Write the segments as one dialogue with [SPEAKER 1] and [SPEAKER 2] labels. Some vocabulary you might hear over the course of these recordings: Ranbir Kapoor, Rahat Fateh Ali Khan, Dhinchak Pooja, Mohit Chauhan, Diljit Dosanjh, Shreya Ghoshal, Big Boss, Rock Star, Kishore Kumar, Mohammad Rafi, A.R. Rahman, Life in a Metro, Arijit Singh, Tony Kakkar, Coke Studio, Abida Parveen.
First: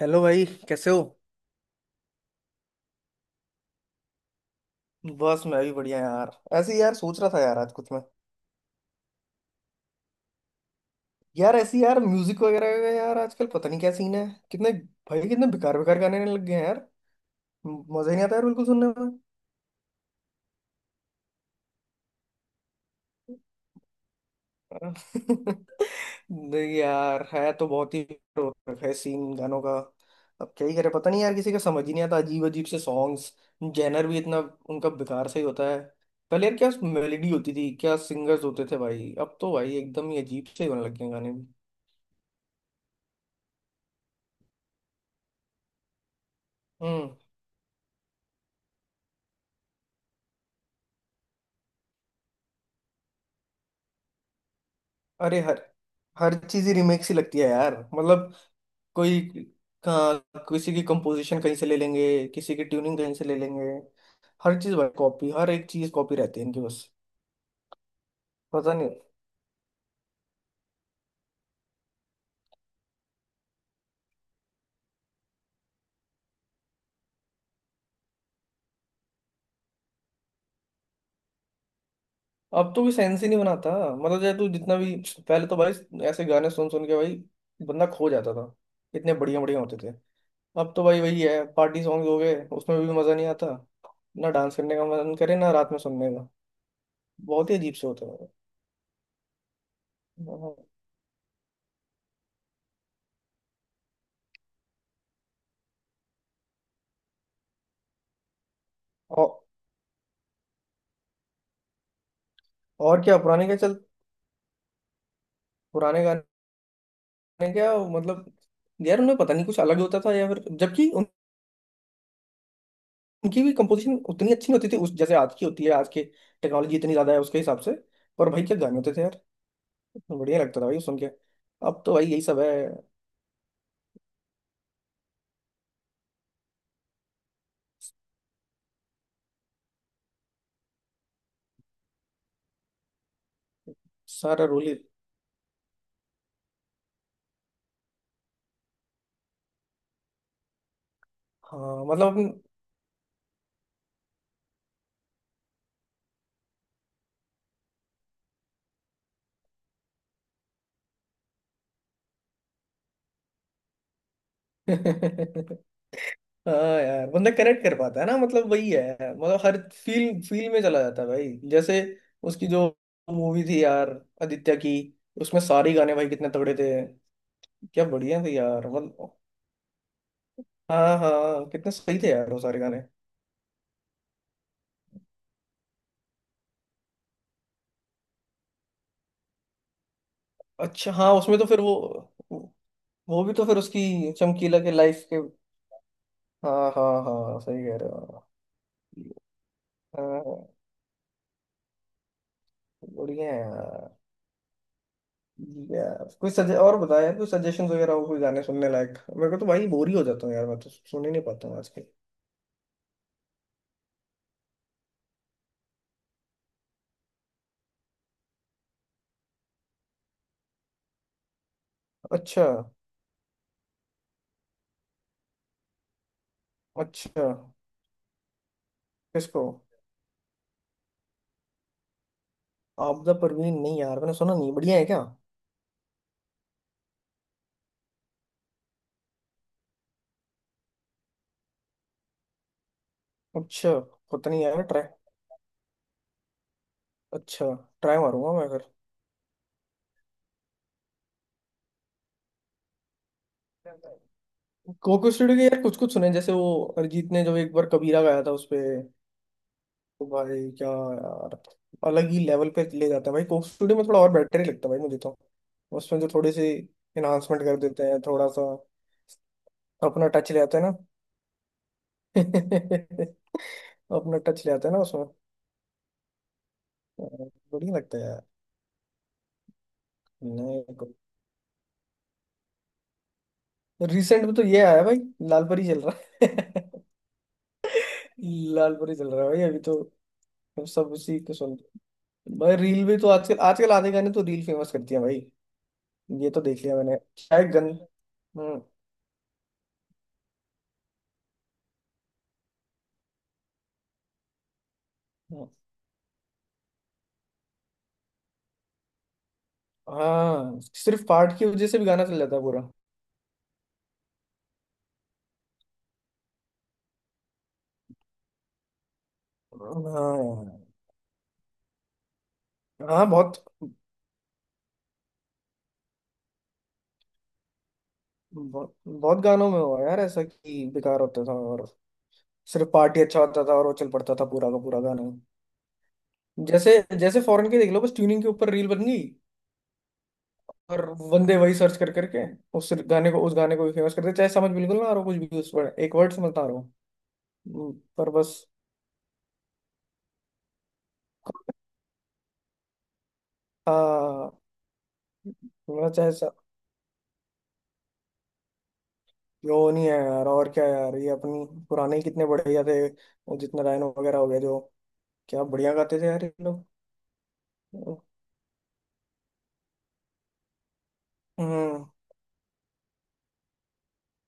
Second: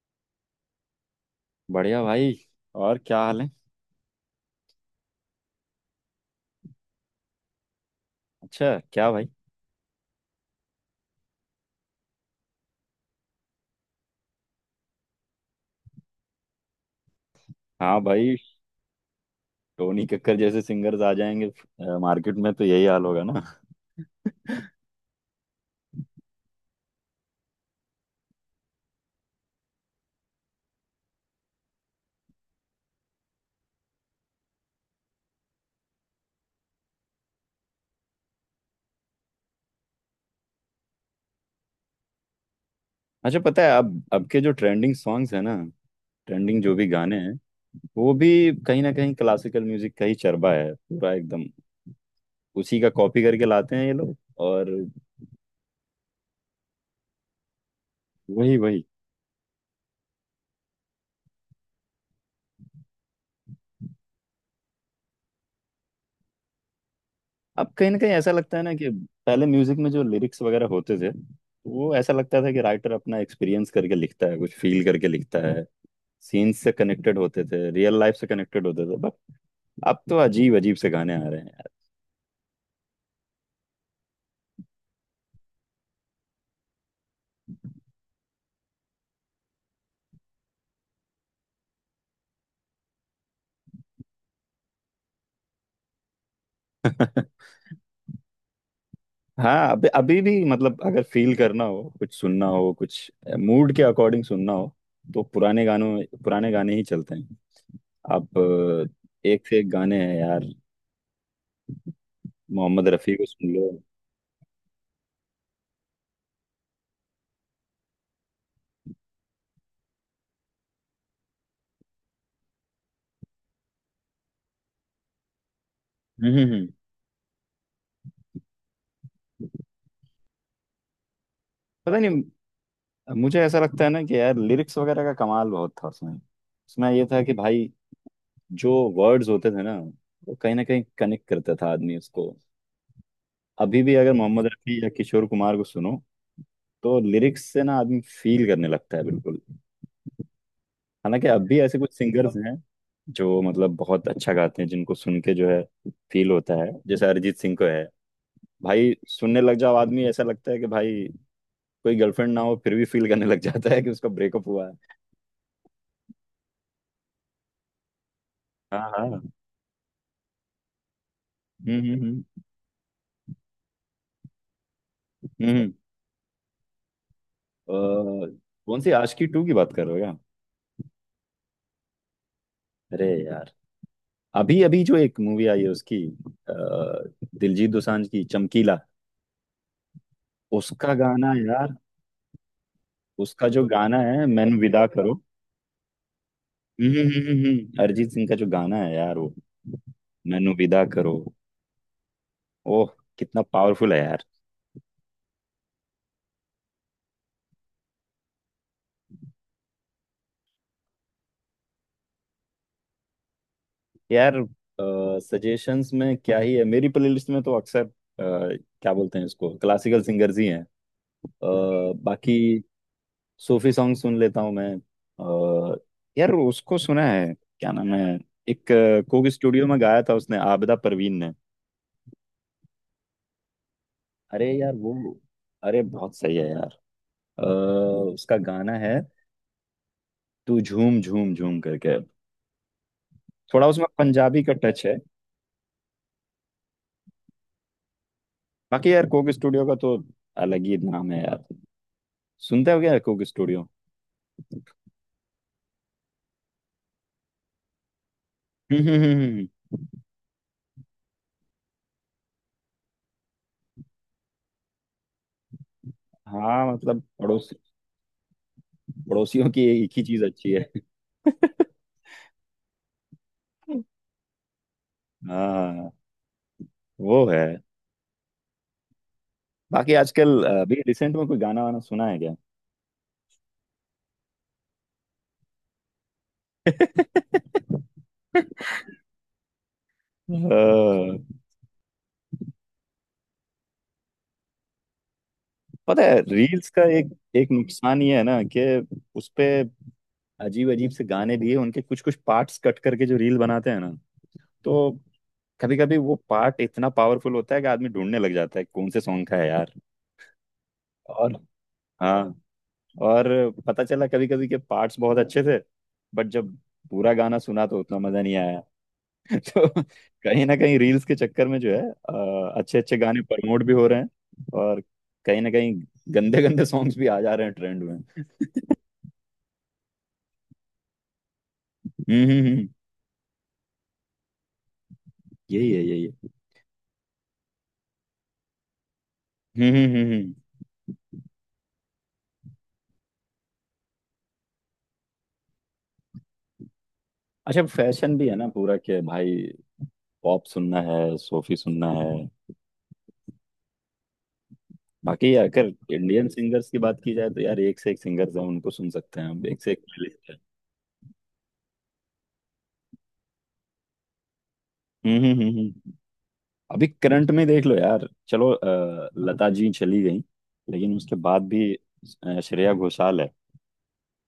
[SPEAKER 1] Hello भाई, कैसे हो?
[SPEAKER 2] बढ़िया भाई। और क्या हाल है।
[SPEAKER 1] बस मैं भी बढ़िया यार। ऐसे ही यार सोच रहा था यार आज कुछ मैं।
[SPEAKER 2] अच्छा। क्या भाई।
[SPEAKER 1] यार ऐसे ही यार म्यूजिक वगैरह का यार आजकल पता नहीं क्या सीन है। कितने भाई कितने बेकार बेकार गाने आने लग गए हैं यार।
[SPEAKER 2] हाँ
[SPEAKER 1] मजा ही नहीं
[SPEAKER 2] भाई।
[SPEAKER 1] आता यार बिल्कुल सुनने में।
[SPEAKER 2] टोनी कक्कर जैसे सिंगर्स आ जाएंगे मार्केट में तो यही हाल होगा ना।
[SPEAKER 1] नहीं यार, है तो बहुत ही हो रखा है सीन गानों का। अब क्या ही करें, पता नहीं यार, किसी का समझ ही नहीं आता, अजीब अजीब से सॉन्ग्स। जेनर भी इतना उनका बेकार सा ही होता है। पहले यार क्या मेलेडी होती थी, क्या सिंगर्स होते थे भाई, अब तो भाई एकदम ही अजीब से ही होने लग गए हैं गाने भी।
[SPEAKER 2] अच्छा पता है अब के जो ट्रेंडिंग सॉन्ग्स है ना। ट्रेंडिंग जो भी
[SPEAKER 1] हम्म।
[SPEAKER 2] गाने हैं वो भी कहीं ना कहीं क्लासिकल म्यूजिक का ही चरबा है पूरा एकदम। उसी का कॉपी करके लाते हैं ये लोग। और
[SPEAKER 1] अरे हर हर चीज ही रीमेक सी लगती है यार मतलब।
[SPEAKER 2] वही वही।
[SPEAKER 1] कोई का, किसी की कंपोजिशन कहीं से ले लेंगे, किसी की ट्यूनिंग कहीं से ले लेंगे। हर चीज भाई कॉपी, हर एक चीज कॉपी रहती है इनकी बस।
[SPEAKER 2] अब कहीं ना कहीं ऐसा लगता है
[SPEAKER 1] पता
[SPEAKER 2] ना कि
[SPEAKER 1] नहीं।
[SPEAKER 2] पहले म्यूजिक में जो लिरिक्स वगैरह होते थे वो ऐसा लगता था कि राइटर अपना एक्सपीरियंस करके लिखता है कुछ फील करके लिखता है। सीन से कनेक्टेड होते थे रियल लाइफ से कनेक्टेड होते थे बट अब तो अजीब अजीब से गाने आ रहे हैं
[SPEAKER 1] अब तो कोई सेंस ही नहीं बनाता, मतलब चाहे तू जितना भी। पहले तो भाई ऐसे गाने सुन सुन के भाई बंदा खो जाता था, इतने बढ़िया बढ़िया होते थे। अब तो भाई वही है, पार्टी सॉन्ग हो गए, उसमें भी मजा नहीं आता। ना डांस करने का मन करे, ना रात में सुनने का।
[SPEAKER 2] यार।
[SPEAKER 1] बहुत ही अजीब से होते हैं।
[SPEAKER 2] हाँ अभी अभी भी मतलब अगर फील करना हो कुछ सुनना हो कुछ मूड के अकॉर्डिंग सुनना हो तो पुराने गानों पुराने गाने ही चलते हैं। आप
[SPEAKER 1] और
[SPEAKER 2] एक से एक गाने हैं यार। मोहम्मद
[SPEAKER 1] और
[SPEAKER 2] रफ़ी
[SPEAKER 1] क्या
[SPEAKER 2] को
[SPEAKER 1] पुराने
[SPEAKER 2] सुन
[SPEAKER 1] क्या
[SPEAKER 2] लो।
[SPEAKER 1] चल, पुराने गाने ने क्या मतलब यार उन्हें पता नहीं कुछ अलग होता था या फिर, जबकि उनकी भी कंपोजिशन उतनी अच्छी नहीं होती थी उस जैसे आज की होती है। आज के
[SPEAKER 2] हम्म हम्म, हम्म।
[SPEAKER 1] टेक्नोलॉजी इतनी ज्यादा है उसके हिसाब से, पर भाई क्या गाने होते थे यार, बढ़िया लगता था भाई सुन के। अब तो
[SPEAKER 2] पता
[SPEAKER 1] भाई यही सब
[SPEAKER 2] नहीं
[SPEAKER 1] है।
[SPEAKER 2] मुझे ऐसा लगता है ना कि यार लिरिक्स वगैरह का कमाल बहुत था उसमें उसमें ये था कि भाई जो वर्ड्स होते थे ना वो कहीं ना कहीं कनेक्ट करता था आदमी उसको। अभी भी अगर
[SPEAKER 1] सारा
[SPEAKER 2] मोहम्मद
[SPEAKER 1] रोल ही।
[SPEAKER 2] रफी या किशोर कुमार को सुनो तो लिरिक्स से ना आदमी फील करने लगता है बिल्कुल। हालांकि अब भी ऐसे
[SPEAKER 1] हाँ
[SPEAKER 2] कुछ सिंगर्स
[SPEAKER 1] मतलब।
[SPEAKER 2] हैं जो मतलब बहुत अच्छा गाते हैं जिनको सुन के जो है फील होता है जैसे अरिजीत सिंह को है। भाई सुनने लग जाओ आदमी ऐसा लगता है कि भाई कोई गर्लफ्रेंड ना हो फिर भी फील करने लग जाता है कि उसका ब्रेकअप हुआ
[SPEAKER 1] अपन-
[SPEAKER 2] है।
[SPEAKER 1] हाँ यार बंदा कनेक्ट कर पाता है ना, मतलब वही
[SPEAKER 2] हाँ हाँ
[SPEAKER 1] है, मतलब हर फील फील में चला जाता है भाई।
[SPEAKER 2] हम्म
[SPEAKER 1] जैसे
[SPEAKER 2] हम्म
[SPEAKER 1] उसकी जो मूवी थी यार, आदित्य की, उसमें
[SPEAKER 2] हम्म।
[SPEAKER 1] सारे गाने भाई कितने तगड़े थे,
[SPEAKER 2] अ,
[SPEAKER 1] क्या बढ़िया थे यार
[SPEAKER 2] कौन सी
[SPEAKER 1] मतलब।
[SPEAKER 2] आशिकी टू की बात कर रहे हो क्या।
[SPEAKER 1] हाँ हाँ, कितने सही थे यार वो सारे गाने।
[SPEAKER 2] अरे यार अभी अभी जो एक मूवी आई है उसकी अ, दिलजीत दोसांझ की चमकीला
[SPEAKER 1] अच्छा
[SPEAKER 2] उसका
[SPEAKER 1] हाँ,
[SPEAKER 2] गाना
[SPEAKER 1] उसमें तो फिर
[SPEAKER 2] यार।
[SPEAKER 1] वो भी तो
[SPEAKER 2] उसका
[SPEAKER 1] फिर
[SPEAKER 2] जो गाना
[SPEAKER 1] उसकी
[SPEAKER 2] है मैनू
[SPEAKER 1] चमकीला के
[SPEAKER 2] विदा
[SPEAKER 1] लाइफ
[SPEAKER 2] करो।
[SPEAKER 1] के। हाँ हाँ हाँ सही कह रहे
[SPEAKER 2] अरिजीत
[SPEAKER 1] हो।
[SPEAKER 2] सिंह का जो गाना है यार वो
[SPEAKER 1] हाँ,
[SPEAKER 2] मैनू विदा करो। ओह।
[SPEAKER 1] बढ़िया है
[SPEAKER 2] कितना
[SPEAKER 1] यार।
[SPEAKER 2] पावरफुल है यार।
[SPEAKER 1] यार कोई सजे और बताया यार, कोई सजेशन वगैरह हो कोई गाने सुनने लायक, मेरे को तो भाई बोर ही हो जाता हूँ यार, मैं तो सुन ही नहीं पाता हूँ आजकल।
[SPEAKER 2] यार सजेशंस में क्या ही है मेरी प्लेलिस्ट में तो अक्सर क्या बोलते हैं इसको क्लासिकल सिंगर्स ही हैं। बाकी
[SPEAKER 1] अच्छा।
[SPEAKER 2] सूफी सॉन्ग सुन लेता हूँ मैं। अ, यार उसको सुना
[SPEAKER 1] अच्छा।
[SPEAKER 2] है। क्या नाम है। एक कोक
[SPEAKER 1] किसको?
[SPEAKER 2] स्टूडियो में गाया था उसने आबिदा परवीन ने।
[SPEAKER 1] आपदा परवीन? नहीं यार मैंने सुना
[SPEAKER 2] अरे
[SPEAKER 1] नहीं,
[SPEAKER 2] यार
[SPEAKER 1] बढ़िया है
[SPEAKER 2] वो
[SPEAKER 1] क्या?
[SPEAKER 2] अरे बहुत सही है यार। अ, उसका गाना है तू झूम झूम झूम करके। थोड़ा
[SPEAKER 1] अच्छा।
[SPEAKER 2] उसमें
[SPEAKER 1] पता नहीं
[SPEAKER 2] पंजाबी का
[SPEAKER 1] यार
[SPEAKER 2] टच
[SPEAKER 1] ट्राई,
[SPEAKER 2] है।
[SPEAKER 1] अच्छा, ट्राई मारूंगा मैं।
[SPEAKER 2] बाकी यार कोक स्टूडियो का तो अलग ही नाम है यार। सुनते हो क्या कोक स्टूडियो।
[SPEAKER 1] अगर कोको स्टूडियो के यार कुछ कुछ सुने, जैसे वो अरिजीत ने जो एक बार कबीरा गाया था उसपे,
[SPEAKER 2] हम्म हम्म, हम्म, हम्म।
[SPEAKER 1] तो भाई क्या यार, अलग ही लेवल पे ले जाता है भाई। कोको स्टूडियो में थोड़ा और बेटर ही लगता है भाई मुझे तो। उसमें जो थोड़ी सी
[SPEAKER 2] हाँ मतलब
[SPEAKER 1] इन्हांसमेंट कर देते हैं, थोड़ा सा
[SPEAKER 2] पड़ोसियों की एक ही
[SPEAKER 1] अपना
[SPEAKER 2] चीज
[SPEAKER 1] टच ले
[SPEAKER 2] अच्छी
[SPEAKER 1] आते हैं
[SPEAKER 2] है।
[SPEAKER 1] ना। अपना टच ले आते हैं ना उसमें।
[SPEAKER 2] हाँ
[SPEAKER 1] अ,
[SPEAKER 2] वो है।
[SPEAKER 1] बढ़िया लगता है यार।
[SPEAKER 2] बाकी आजकल
[SPEAKER 1] नहीं,
[SPEAKER 2] अभी रिसेंट में कोई गाना वाना सुना है क्या।
[SPEAKER 1] रिसेंट में तो ये आया भाई, लाल परी चल रहा है। लाल परी चल रहा है भाई अभी तो, सब
[SPEAKER 2] अ,
[SPEAKER 1] उसी को सुनते हैं। भाई रील भी तो आजकल आजकल आधे गाने तो रील फेमस करती है भाई।
[SPEAKER 2] पता है
[SPEAKER 1] ये तो देख
[SPEAKER 2] रील्स
[SPEAKER 1] लिया
[SPEAKER 2] का
[SPEAKER 1] मैंने
[SPEAKER 2] एक एक
[SPEAKER 1] शायद गन।
[SPEAKER 2] नुकसान ये है ना कि
[SPEAKER 1] हम्म,
[SPEAKER 2] उसपे अजीब अजीब से गाने दिए उनके कुछ कुछ पार्ट्स कट करके जो रील बनाते हैं ना तो
[SPEAKER 1] हम्म।
[SPEAKER 2] कभी कभी वो पार्ट इतना पावरफुल होता है कि आदमी ढूंढने लग जाता है कौन से सॉन्ग का है यार।
[SPEAKER 1] हाँ सिर्फ
[SPEAKER 2] और
[SPEAKER 1] पार्ट की वजह से भी गाना चल
[SPEAKER 2] हाँ
[SPEAKER 1] जाता है पूरा।
[SPEAKER 2] और पता चला कभी कभी के पार्ट्स बहुत अच्छे थे बट जब पूरा गाना सुना तो उतना मजा नहीं आया। तो कहीं ना
[SPEAKER 1] हाँ
[SPEAKER 2] कहीं रील्स के चक्कर में जो है अच्छे अच्छे
[SPEAKER 1] हाँ
[SPEAKER 2] गाने
[SPEAKER 1] बहुत।
[SPEAKER 2] प्रमोट भी हो रहे हैं और कहीं ना कहीं गंदे गंदे सॉन्ग्स भी आ जा रहे हैं ट्रेंड में।
[SPEAKER 1] बहुत, बहुत गानों में हुआ यार ऐसा कि बेकार होता था और
[SPEAKER 2] हम्म हम्म हम्म,
[SPEAKER 1] सिर्फ पार्टी अच्छा होता था और वो चल पड़ता था पूरा का पूरा गाना।
[SPEAKER 2] यही है यही है।
[SPEAKER 1] जैसे, जैसे फॉरेन के देख लो, बस ट्यूनिंग के ऊपर रील बन गई
[SPEAKER 2] हम्म हम्म हम्म हम्म।
[SPEAKER 1] और बंदे वही सर्च कर करके उस गाने को भी फेमस करते, चाहे समझ बिल्कुल ना आ रहा हो कुछ भी, उस पर एक वर्ड समझ ना आ रहा
[SPEAKER 2] अच्छा
[SPEAKER 1] हो, पर
[SPEAKER 2] फैशन भी है
[SPEAKER 1] बस।
[SPEAKER 2] ना पूरा के भाई। पॉप सुनना है सूफी सुनना है।
[SPEAKER 1] हाँ
[SPEAKER 2] बाकी अगर
[SPEAKER 1] मतलब चाहे,
[SPEAKER 2] इंडियन सिंगर्स की बात की जाए तो यार एक से एक सिंगर्स हैं उनको सुन सकते हैं हम एक
[SPEAKER 1] वो
[SPEAKER 2] से एक
[SPEAKER 1] नहीं है यार
[SPEAKER 2] प्लेलिस्ट है।
[SPEAKER 1] और क्या यार। ये अपनी पुराने ही कितने बढ़िया थे, वो जितना रायनो वगैरह हो गया, जो
[SPEAKER 2] हम्म हम्म
[SPEAKER 1] क्या
[SPEAKER 2] हम्म
[SPEAKER 1] बढ़िया
[SPEAKER 2] हम्म।
[SPEAKER 1] गाते थे यार ये लोग।
[SPEAKER 2] अभी करंट में देख लो यार चलो लता जी चली गई लेकिन उसके बाद भी
[SPEAKER 1] हम्म।
[SPEAKER 2] श्रेया घोषाल है।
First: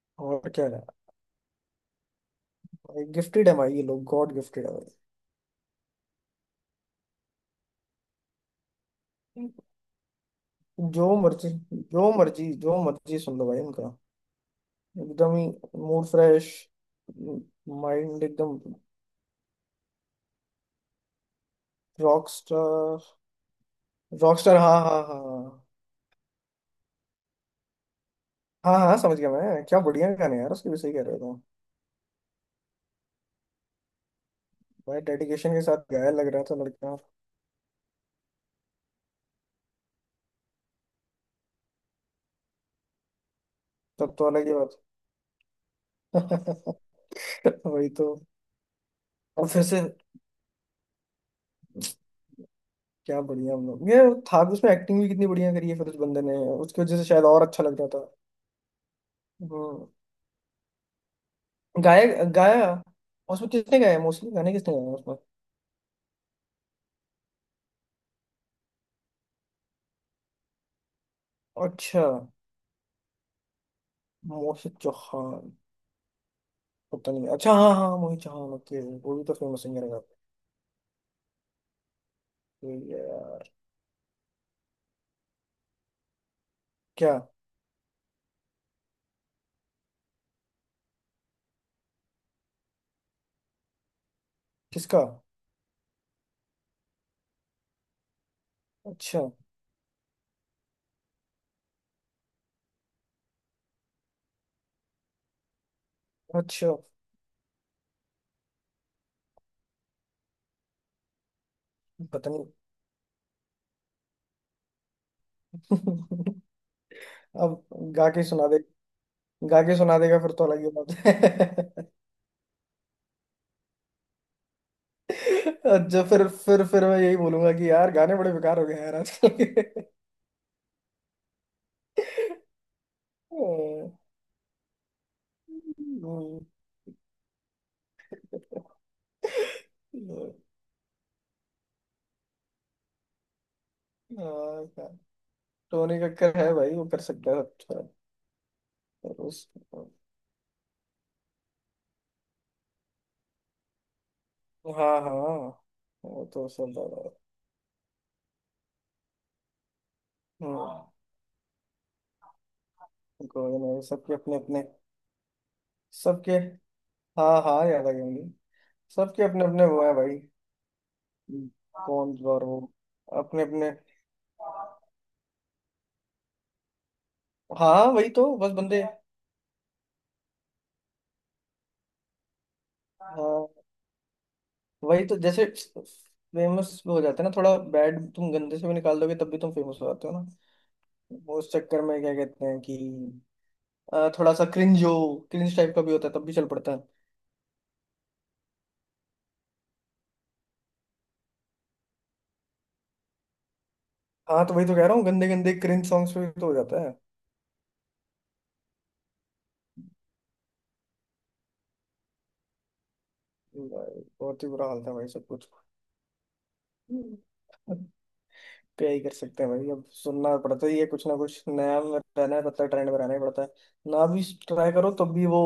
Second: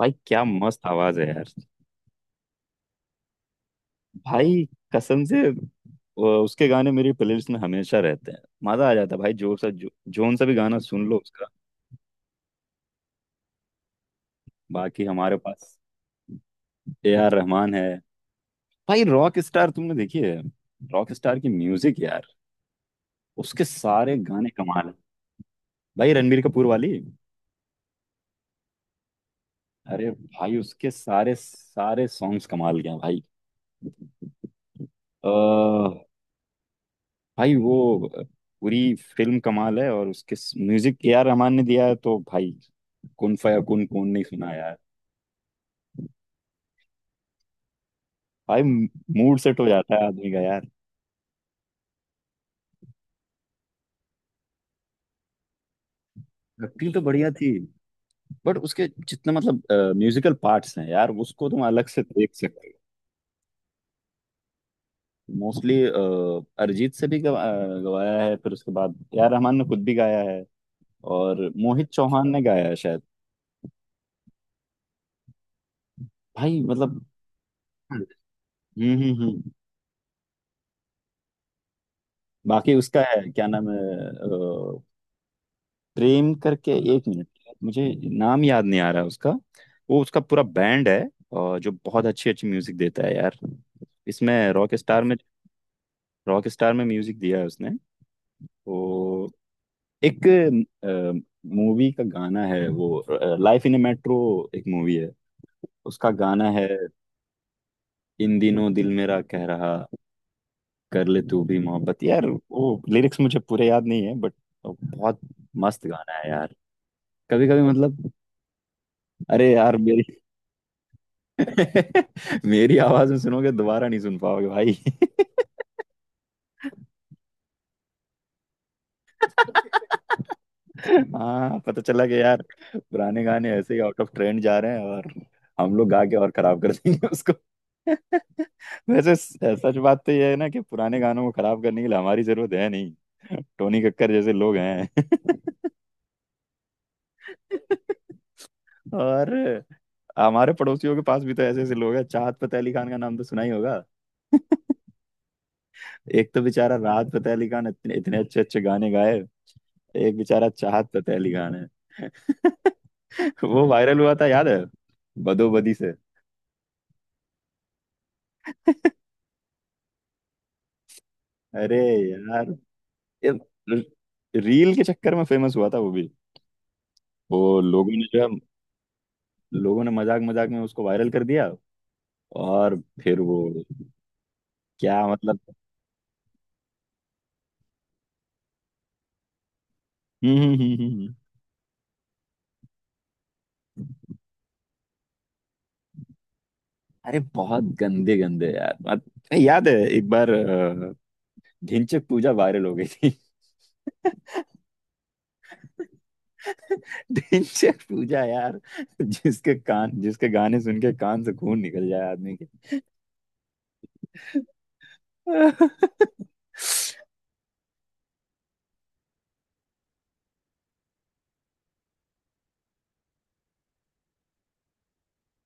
[SPEAKER 2] भाई क्या
[SPEAKER 1] और क्या यार,
[SPEAKER 2] मस्त आवाज है यार।
[SPEAKER 1] गिफ्टेड है भाई ये लोग, गॉड
[SPEAKER 2] भाई
[SPEAKER 1] गिफ्टेड है
[SPEAKER 2] कसम से उसके गाने मेरी प्लेलिस्ट में हमेशा रहते हैं मजा आ जाता है भाई
[SPEAKER 1] भाई।
[SPEAKER 2] जोन सा भी गाना सुन
[SPEAKER 1] जो
[SPEAKER 2] लो उसका।
[SPEAKER 1] मर्जी जो मर्जी सुन लो भाई इनका,
[SPEAKER 2] बाकी
[SPEAKER 1] एकदम
[SPEAKER 2] हमारे
[SPEAKER 1] ही
[SPEAKER 2] पास
[SPEAKER 1] mood fresh,
[SPEAKER 2] A R Rahman है।
[SPEAKER 1] माइंड एकदम।
[SPEAKER 2] भाई रॉक स्टार तुमने देखी है। रॉक स्टार की म्यूजिक यार
[SPEAKER 1] रॉकस्टार।
[SPEAKER 2] उसके सारे गाने
[SPEAKER 1] रॉकस्टार हाँ
[SPEAKER 2] कमाल है।
[SPEAKER 1] हाँ हाँ।
[SPEAKER 2] भाई रणबीर कपूर वाली।
[SPEAKER 1] हाँ हाँ हाँ समझ गया मैं, क्या बढ़िया
[SPEAKER 2] अरे
[SPEAKER 1] गाने यार
[SPEAKER 2] भाई
[SPEAKER 1] उसके भी,
[SPEAKER 2] उसके
[SPEAKER 1] सही कह रहे हो
[SPEAKER 2] सारे
[SPEAKER 1] तुम।
[SPEAKER 2] सारे सॉन्ग्स कमाल के हैं भाई।
[SPEAKER 1] भाई
[SPEAKER 2] अ,
[SPEAKER 1] डेडिकेशन के साथ गाया लग रहा था लड़का।
[SPEAKER 2] भाई वो पूरी फिल्म कमाल है और उसके म्यूजिक ए आर रहमान ने दिया है तो भाई कौन कौन
[SPEAKER 1] तब
[SPEAKER 2] नहीं
[SPEAKER 1] तो अलग
[SPEAKER 2] सुना
[SPEAKER 1] ही
[SPEAKER 2] यार।
[SPEAKER 1] बात। वही तो।
[SPEAKER 2] भाई मूड
[SPEAKER 1] और
[SPEAKER 2] सेट
[SPEAKER 1] फिर
[SPEAKER 2] हो
[SPEAKER 1] से
[SPEAKER 2] जाता है आदमी का यार।
[SPEAKER 1] क्या बढ़िया हम लोग, ये था भी उसमें। एक्टिंग भी कितनी बढ़िया करी है फिर उस बंदे ने, उसकी
[SPEAKER 2] एक्टिंग
[SPEAKER 1] वजह
[SPEAKER 2] तो
[SPEAKER 1] से शायद
[SPEAKER 2] बढ़िया
[SPEAKER 1] और
[SPEAKER 2] थी
[SPEAKER 1] अच्छा लग रहा था।
[SPEAKER 2] बट उसके जितने मतलब
[SPEAKER 1] हम्म।
[SPEAKER 2] म्यूजिकल पार्ट्स हैं यार उसको तुम अलग से
[SPEAKER 1] गाया
[SPEAKER 2] देख
[SPEAKER 1] गाया,
[SPEAKER 2] सकते हो।
[SPEAKER 1] उसमें किसने गाया? मोस्टली गाने किसने गाया उसमें?
[SPEAKER 2] मोस्टली अरिजीत से भी गवाया है फिर उसके बाद ए आर रहमान ने खुद भी गाया है और मोहित
[SPEAKER 1] अच्छा,
[SPEAKER 2] चौहान ने गाया है शायद।
[SPEAKER 1] मोहित चौहान,
[SPEAKER 2] भाई मतलब।
[SPEAKER 1] पता नहीं। अच्छा हाँ हाँ,
[SPEAKER 2] हम्म,
[SPEAKER 1] मोहित चौहान, ओके, वो भी तो
[SPEAKER 2] हम्म।
[SPEAKER 1] फेमस सिंगर है। ये
[SPEAKER 2] बाकी उसका है क्या
[SPEAKER 1] यार
[SPEAKER 2] नाम है। अ, प्रेम करके एक
[SPEAKER 1] क्या?
[SPEAKER 2] मिनट मुझे नाम याद नहीं आ रहा उसका। वो उसका पूरा बैंड है और जो बहुत अच्छी अच्छी म्यूजिक देता है यार इसमें रॉक
[SPEAKER 1] किसका?
[SPEAKER 2] स्टार में म्यूजिक दिया है उसने।
[SPEAKER 1] अच्छा।
[SPEAKER 2] तो एक मूवी का गाना है वो लाइफ इन ए मेट्रो एक मूवी है उसका गाना है।
[SPEAKER 1] अच्छा
[SPEAKER 2] इन दिनों दिल मेरा कह रहा कर ले तू भी मोहब्बत यार
[SPEAKER 1] पता नहीं।
[SPEAKER 2] वो लिरिक्स मुझे पूरे याद नहीं है बट बहुत मस्त गाना है यार। कभी कभी
[SPEAKER 1] अब गा
[SPEAKER 2] मतलब।
[SPEAKER 1] के सुना दे,
[SPEAKER 2] अरे
[SPEAKER 1] गा के
[SPEAKER 2] यार
[SPEAKER 1] सुना
[SPEAKER 2] मेरी
[SPEAKER 1] देगा फिर तो अलग ही बात है।
[SPEAKER 2] मेरी आवाज में सुनोगे दोबारा नहीं सुन पाओगे भाई।
[SPEAKER 1] अच्छा, फिर फिर मैं यही बोलूंगा कि यार गाने बड़े बेकार हो गए हैं यार आजकल के।
[SPEAKER 2] हाँ पता चला कि यार पुराने गाने ऐसे ही
[SPEAKER 1] हम्म।
[SPEAKER 2] आउट ऑफ ट्रेंड जा रहे हैं और हम लोग गा के और खराब कर देंगे उसको। वैसे सच बात तो यह है ना कि पुराने गानों को खराब करने के लिए हमारी जरूरत है नहीं। टोनी कक्कर जैसे लोग
[SPEAKER 1] हाँ,
[SPEAKER 2] हैं।
[SPEAKER 1] क्या- टोनी कक्कर है भाई, वो कर सकता है। अच्छा, पर
[SPEAKER 2] और
[SPEAKER 1] उस,
[SPEAKER 2] हमारे पड़ोसियों के पास भी तो ऐसे ऐसे लोग हैं चाहत फतेह अली खान का नाम तो सुना ही होगा।
[SPEAKER 1] हाँ हाँ, वो
[SPEAKER 2] एक तो
[SPEAKER 1] तो सब
[SPEAKER 2] बेचारा
[SPEAKER 1] दादा
[SPEAKER 2] राहत
[SPEAKER 1] है।
[SPEAKER 2] फतेह अली खान इतने इतने अच्छे अच्छे गाने गाए एक बेचारा
[SPEAKER 1] हम्म।
[SPEAKER 2] चाहत फतेह अली खान है।
[SPEAKER 1] कोई
[SPEAKER 2] वो
[SPEAKER 1] नहीं,
[SPEAKER 2] वायरल
[SPEAKER 1] सबके
[SPEAKER 2] हुआ था
[SPEAKER 1] अपने
[SPEAKER 2] याद है
[SPEAKER 1] अपने,
[SPEAKER 2] बदोबदी से।
[SPEAKER 1] सबके। हाँ हाँ याद आ गया मुझे, सबके अपने अपने वो है भाई।
[SPEAKER 2] अरे
[SPEAKER 1] कौन और
[SPEAKER 2] यार
[SPEAKER 1] वो,
[SPEAKER 2] ये
[SPEAKER 1] अपने अपने।
[SPEAKER 2] रील के चक्कर में फेमस हुआ था वो भी वो
[SPEAKER 1] हाँ
[SPEAKER 2] लोगों ने
[SPEAKER 1] वही
[SPEAKER 2] जो है
[SPEAKER 1] तो, बस बंदे,
[SPEAKER 2] लोगों ने मजाक मजाक में उसको वायरल कर दिया और फिर वो
[SPEAKER 1] हाँ वही
[SPEAKER 2] क्या
[SPEAKER 1] तो,
[SPEAKER 2] मतलब।
[SPEAKER 1] जैसे फेमस हो जाते हैं ना, थोड़ा बैड तुम गंदे से भी निकाल दोगे तब भी तुम फेमस हो जाते हो ना।
[SPEAKER 2] हम्म हम्म हम्म हम्म, हम्म।
[SPEAKER 1] वो उस चक्कर में क्या कहते हैं कि थोड़ा सा क्रिंज हो, क्रिंज टाइप का भी होता है तब भी चल पड़ता है।
[SPEAKER 2] अरे बहुत गंदे गंदे यार मत नहीं, याद है एक बार ढिंचैक पूजा वायरल हो गई थी।
[SPEAKER 1] हाँ तो वही तो कह रहा हूँ, गंदे गंदे क्रिंज सॉन्ग्स पे भी तो हो जाता है।
[SPEAKER 2] ढिंचैक पूजा यार जिसके गाने सुन के कान से खून निकल जाए आदमी के।
[SPEAKER 1] भाई, बहुत ही बुरा हाल था भाई सब कुछ। अब क्या ही कर सकते हैं भाई, अब सुनना पड़ता ही है, कुछ ना कुछ नया में रहना है पड़ता है, ट्रेंड में रहना ही पड़ता है। ना भी ट्राई करो तब भी वो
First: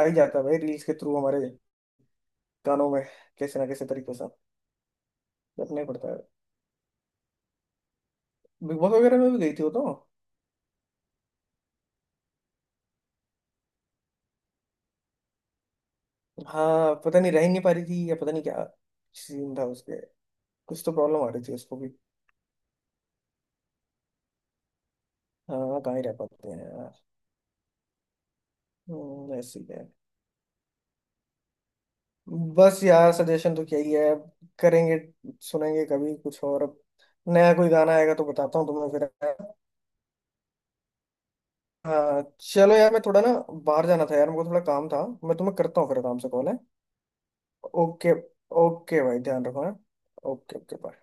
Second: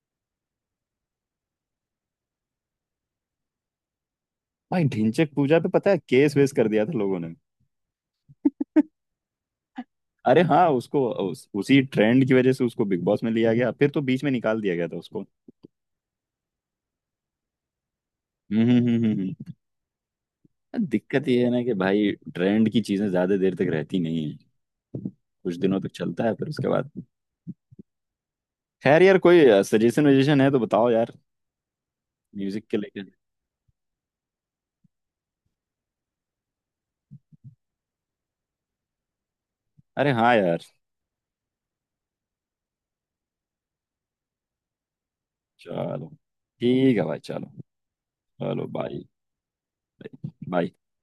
[SPEAKER 1] आ ही जाता है भाई, रील्स के थ्रू हमारे कानों में, कैसे ना कैसे तरीके से,
[SPEAKER 2] भाई ढिंचैक पूजा पे
[SPEAKER 1] करना ही
[SPEAKER 2] पता है
[SPEAKER 1] पड़ता है।
[SPEAKER 2] केस वेस कर दिया था लोगों ने।
[SPEAKER 1] बिग बॉस वगैरह में भी गई थी वो तो।
[SPEAKER 2] अरे हाँ उसको उसी ट्रेंड की वजह से उसको बिग बॉस में लिया गया फिर तो बीच में निकाल दिया गया था उसको।
[SPEAKER 1] हाँ पता नहीं, रह ही नहीं पा रही थी या पता नहीं क्या
[SPEAKER 2] हम्म।
[SPEAKER 1] सीन था उसके, कुछ तो प्रॉब्लम
[SPEAKER 2] दिक्कत
[SPEAKER 1] आ रही
[SPEAKER 2] ये है
[SPEAKER 1] थी
[SPEAKER 2] ना कि
[SPEAKER 1] उसको भी।
[SPEAKER 2] भाई ट्रेंड की चीजें ज्यादा देर तक रहती नहीं है कुछ
[SPEAKER 1] हाँ
[SPEAKER 2] दिनों तक
[SPEAKER 1] कहाँ ही रह
[SPEAKER 2] चलता है
[SPEAKER 1] पाते
[SPEAKER 2] फिर
[SPEAKER 1] हैं
[SPEAKER 2] उसके बाद।
[SPEAKER 1] यार।
[SPEAKER 2] खैर यार कोई
[SPEAKER 1] ऐसे ही है।
[SPEAKER 2] सजेशन वजेशन है तो बताओ यार म्यूजिक के
[SPEAKER 1] बस
[SPEAKER 2] लेके।
[SPEAKER 1] यार सजेशन तो क्या ही है अब, करेंगे, सुनेंगे कभी कुछ और। अब नया कोई गाना आएगा तो बताता हूँ तुम्हें फिर।
[SPEAKER 2] अरे हाँ यार
[SPEAKER 1] हाँ चलो यार, मैं थोड़ा ना बाहर जाना था यार, मेरे को थोड़ा काम था, मैं तुम्हें करता हूँ फिर
[SPEAKER 2] चलो
[SPEAKER 1] काम से, कॉल है।
[SPEAKER 2] ठीक है भाई चलो।
[SPEAKER 1] ओके,
[SPEAKER 2] चलो बाय।
[SPEAKER 1] ओके भाई, ध्यान रखो है। Okay
[SPEAKER 2] bye.
[SPEAKER 1] Okay bye.